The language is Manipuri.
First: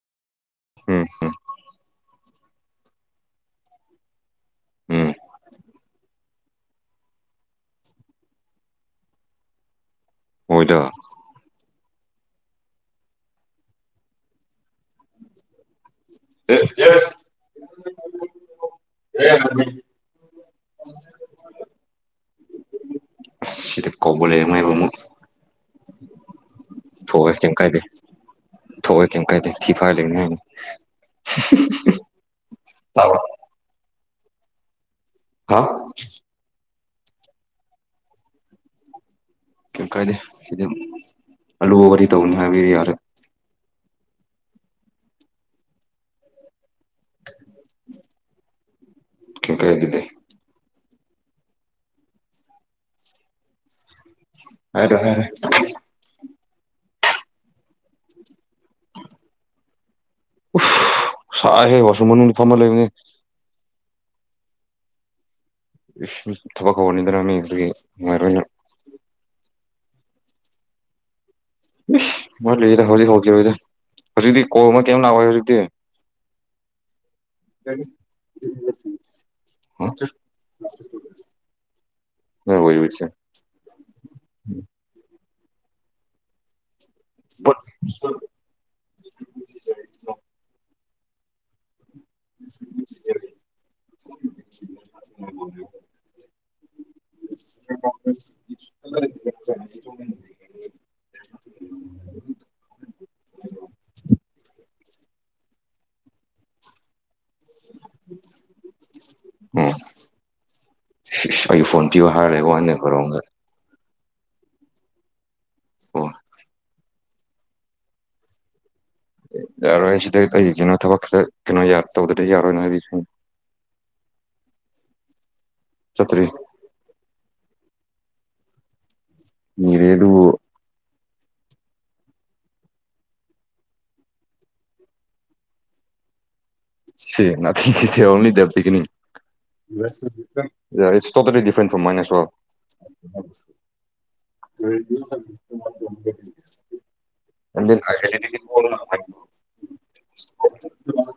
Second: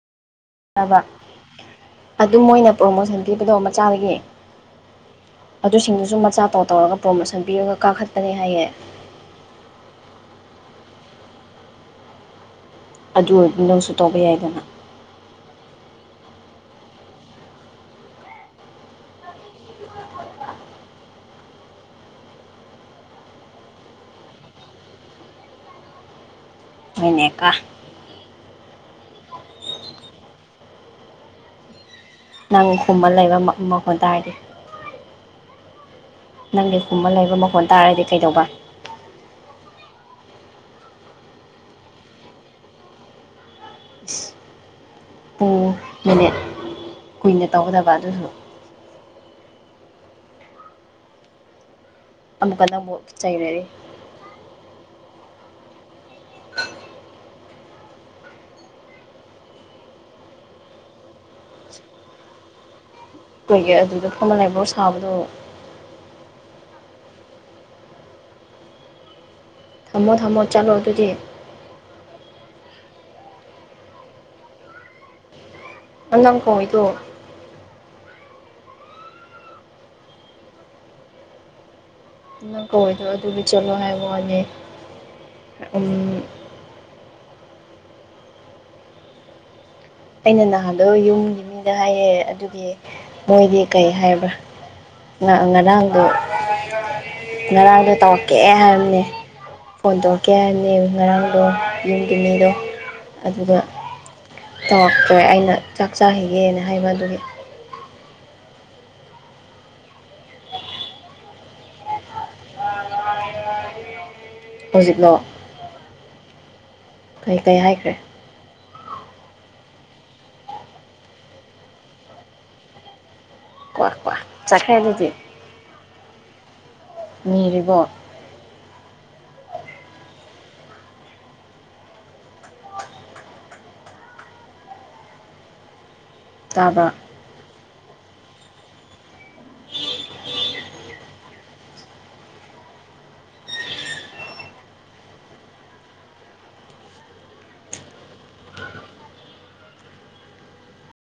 ꯎꯝ ꯎꯝ [unintelligible] ꯑꯗꯨ ꯃꯣꯏꯅ ꯄ꯭ꯔꯣꯃꯣꯁꯟ ꯄꯤꯕꯗꯣ ꯃꯆꯥꯗꯒꯤ ꯎꯝ ꯑꯗꯨꯁꯤꯡꯗꯨꯁꯨ ꯃꯆꯥ ꯄꯥꯎ ꯇꯧꯔꯒ ꯄ꯭ꯔꯣꯃꯣꯁꯟ ꯄꯤꯔꯒ ꯀꯥꯈꯠꯄꯅꯦ ꯍꯥꯏꯌꯦ ꯍꯣꯏꯗꯥ ꯑꯗꯨ ꯑꯣꯏꯔꯗꯤ ꯅꯪꯁꯨ ꯇꯧꯕ ꯌꯥꯏꯗꯅ [unintelligible] ꯌꯦꯁ [unintelligible] ꯀꯧꯕꯨ [unintelligible] ꯑꯃꯨꯛ ꯍꯣꯏꯅꯦ [unintelligible] ꯀꯥ ꯀꯩꯝ ꯀꯥꯏꯗꯦ ꯊꯣꯑꯣꯏ ꯀꯩꯝ ꯀꯥꯏꯗꯦ ꯊꯤ ꯐꯥꯏ ꯂꯩ ꯅꯪ ꯈꯨꯝꯃ ꯂꯩꯕ ꯃꯥ ꯃꯥꯈꯣꯟ ꯇꯔꯗꯤ ꯍꯥ ꯅꯪꯒꯤ ꯈꯨꯝꯕ ꯂꯩꯕ ꯃꯈꯣꯟ ꯇꯥꯔꯗꯤ ꯀꯩꯗꯧꯕ ꯀꯩꯝ ꯀꯥꯏꯗꯦ ꯁꯤꯗꯤ ꯑꯂꯨꯕ ꯋꯥꯔꯤ ꯇꯧꯅꯤ ꯍꯥꯏꯕ ꯌꯥꯔꯦ ꯄꯨꯡ ꯃꯤꯅꯤꯠ ꯀꯨꯏꯅ ꯇꯧꯒꯗꯕ ꯑꯗꯨꯁꯨ ꯀꯩꯝ ꯀꯥꯏꯕꯤꯗꯦ ꯑꯃꯨꯛꯀ ꯅꯪꯕꯨ ꯆꯪꯔꯔꯤ ꯍꯥꯏꯔꯣ ꯍꯥꯏꯔꯦ [unintelligible] ꯎꯁ ꯁꯥꯏꯍꯦ ꯋꯥꯁꯨꯝ ꯃꯅꯨꯡꯗ ꯐꯝꯃ ꯂꯩꯕꯅꯤ ꯀꯩꯒꯤ ꯑꯗꯨꯗ ꯐꯝꯃꯥ ꯂꯕ꯭ꯔꯣ ꯁꯥꯕꯗꯣ ꯏꯁ ꯃꯤ ꯊꯕꯛ ꯍꯧꯔꯅꯤꯗꯅ ꯃꯤ ꯑꯗꯨꯒꯤ ꯅꯨꯉꯥꯏꯔꯣꯏꯅ ꯊꯝꯃꯣ ꯊꯝꯃꯣ ꯆꯠꯂꯣ ꯑꯗꯨꯗꯤ ꯏꯁ ꯋꯥꯠꯂꯤꯗ ꯍꯧꯖꯤꯛ ꯍꯧꯈꯤꯔꯣꯏꯗ ꯍꯧꯖꯤꯛꯇꯤ ꯀꯣ ꯑꯃ ꯀꯩꯝ ꯂꯥꯛꯑꯣꯏ ꯍꯧꯖꯤꯛꯇꯤ ꯅꯪ ꯀꯧꯏꯗꯨ ꯎꯝ ꯍ [unintelligible] ꯅꯪ ꯀꯧꯏꯗꯣ ꯑꯗꯨꯗꯤ ꯆꯠꯂꯣ ꯍꯥꯏꯕ ꯋꯥꯅꯤ [unintelligible] ꯑꯩꯅ ꯅꯍꯥꯗꯣ ꯌꯨꯝꯒꯤ ꯃꯤꯗ ꯍꯥꯏꯌꯦ ꯑꯗꯨꯒꯤ ꯃꯣꯏꯗꯤ ꯀꯩ ꯍꯥꯏꯕ꯭ꯔꯥ ꯉꯔꯥꯡꯗꯣ ꯉꯔꯥꯡꯗꯣ ꯇꯧꯔꯛꯀꯦ ꯍꯥꯏꯔꯝꯅꯦ ꯐꯣꯟ ꯇꯧꯔꯛꯀꯦ ꯍꯥꯏꯔꯅꯦ ꯉꯔꯥꯡꯗꯣ ꯌꯨꯝꯒꯤ ꯃꯤꯗꯣ ꯑꯗꯨꯒ ꯇꯧꯔꯛꯇꯦ ꯑꯩꯅ ꯆꯥꯛ ꯆꯥꯈꯤꯒꯦꯅ ꯍꯥꯏꯕ ꯑꯗꯨꯒꯤ ꯎꯝ ꯑꯩ ꯐꯣꯟ ꯄꯤꯕ ꯍꯥꯏꯔꯦ ꯋꯥꯅꯦꯕꯔꯣꯝꯗ ꯍꯧꯖꯤꯛꯂꯣ ꯑꯣ ꯀꯩ ꯀꯩ ꯍꯥꯏꯈ꯭ꯔꯦ ꯑꯦ ꯌꯥꯔꯣꯏ ꯁꯤꯗ ꯑꯩꯁꯤꯅ ꯊꯕꯛ ꯈꯔ ꯀꯩꯅꯣ ꯇꯧꯗꯗꯤ ꯌꯥꯔꯣꯏꯅ ꯍꯥꯏꯔꯤꯁꯤꯅꯤ ꯀ꯭ ꯀ꯭ꯋꯥ ꯆꯠꯈ꯭ꯔꯦ ꯑꯗꯨꯗꯤ ꯆꯠꯇ꯭ꯔꯤ ꯅꯤꯔꯤꯕꯣ ꯃꯤꯔꯦꯗꯨ ꯇꯥꯕ ꯁꯤ ꯅ ꯊꯦꯡꯁ ꯑꯣ ꯗꯦꯕ ꯊꯅꯤ ꯏ ꯇꯣꯇꯗꯤꯐꯔꯦꯟ ꯐ꯭ꯔꯣꯝ ꯃꯥꯏꯅꯦꯁ [unintelligible] ꯑꯗꯨ ꯐꯣ